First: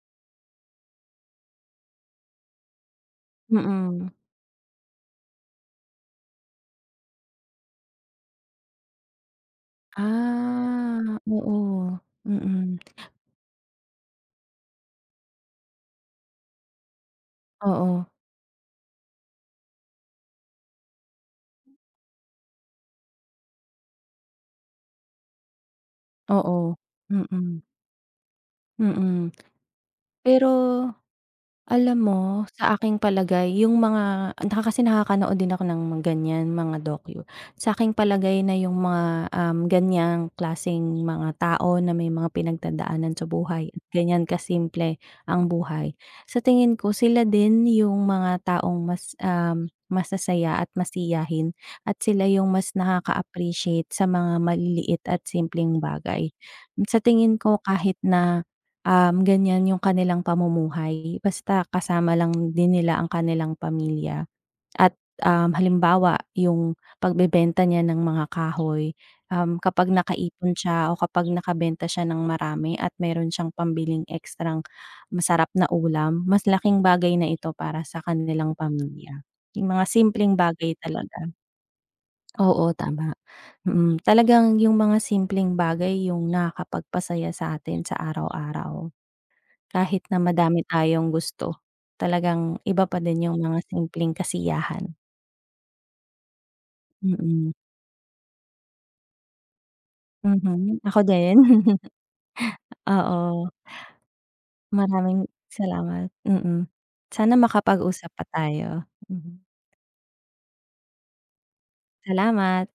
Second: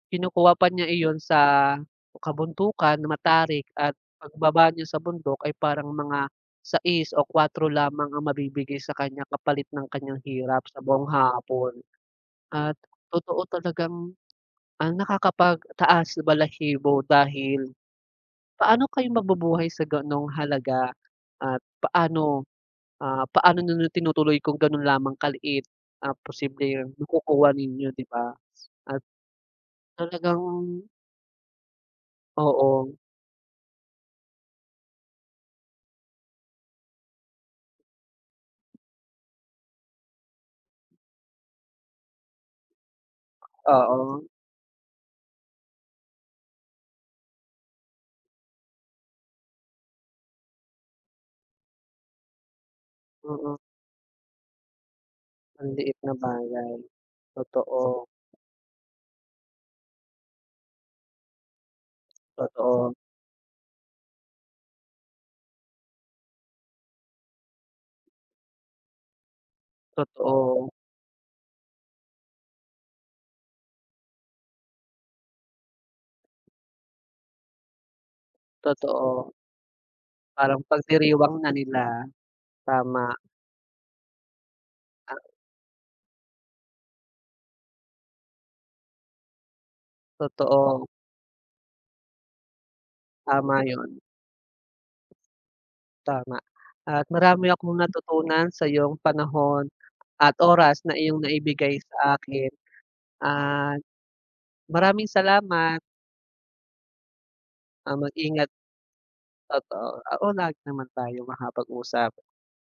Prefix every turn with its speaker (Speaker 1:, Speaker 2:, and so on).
Speaker 1: Kinukuha pa niya iyon sa kabundukan, matarik, at
Speaker 2: Mm.
Speaker 1: pagbaba niya sa bundok ay parang mga 6 o 4 lamang ang mabibigay sa kanya kapalit ng kanyang hirap sa buong
Speaker 2: Ah,
Speaker 1: hapon.
Speaker 2: oo,
Speaker 1: At
Speaker 2: mm.
Speaker 1: totoo talagang, ang nakakapag taas balahibo dahil
Speaker 2: Oo.
Speaker 1: paano kayo mabubuhay sa ganung halaga? At paano ah, paano niyo na tinutuloy kung ganun lamang kaliit ang
Speaker 2: Oo,
Speaker 1: posibleng makukuha
Speaker 2: mm.
Speaker 1: ninyo di ba? At
Speaker 2: Mm,
Speaker 1: talagang
Speaker 2: pero alam mo? Sa
Speaker 1: Oo.
Speaker 2: aking palagay yung mga ah, naka kasi nakakanood din ako ng ganyan mga dokyu. Sa aking palagay na yung mga, um, ganyang klaseng mga tao na may mga pinagdadaanan sa buhay,
Speaker 1: Oo.
Speaker 2: ganyan ka simple ang buhay. Sa tingin ko sila din yung mga taong mas um, masasaya, at masiyahin, at sila yung mas
Speaker 1: Mm.
Speaker 2: nakaka-appreciate sa mga maliliit at
Speaker 1: Ang
Speaker 2: simpleng
Speaker 1: liit na
Speaker 2: bagay.
Speaker 1: bagay,
Speaker 2: Sa tingin ko kahit
Speaker 1: totoo.
Speaker 2: na um, ganyan yung kanilang pamumuhay basta kasama lang din
Speaker 1: Totoo.
Speaker 2: nila ang kanilang pamilya. At um, halimbawa yung pagbebenta niya ng mga kahoy, um, kapag nakaipon
Speaker 1: Totoo.
Speaker 2: siya o kapag nakabenta siya ng marami at meron siyang pambiling ekstrang masarap na ulam mas laking bagay na ito para sa kanilang pamilya.
Speaker 1: Totoo.
Speaker 2: Yung mga simpleng
Speaker 1: Parang
Speaker 2: bagay talaga.
Speaker 1: pagdiriwang na nila,
Speaker 2: Oo tama,
Speaker 1: tama.
Speaker 2: mm, talagang yung mga
Speaker 1: Ah.
Speaker 2: simpleng bagay yung nakakapagpasaya sa atin sa araw-araw. Kahit na madami
Speaker 1: Totoo.
Speaker 2: tayong gusto. Talagang iba pa din yung mga
Speaker 1: Tama yun.
Speaker 2: simpleng kasiyahan.
Speaker 1: Tama at marami
Speaker 2: Mm.
Speaker 1: akong natutunan sayong panahon at
Speaker 2: Mm,
Speaker 1: oras na
Speaker 2: ako
Speaker 1: iyong
Speaker 2: din.
Speaker 1: naibigay sa akin
Speaker 2: Oo.
Speaker 1: at maraming
Speaker 2: Maraming
Speaker 1: salamat.
Speaker 2: salamat. Mm, sana
Speaker 1: Ah,
Speaker 2: makapag-usap pa
Speaker 1: mag-ingat.
Speaker 2: tayo, mhm.
Speaker 1: Totoo, oo, lagi naman tayo makapag-usap.
Speaker 2: Salamat!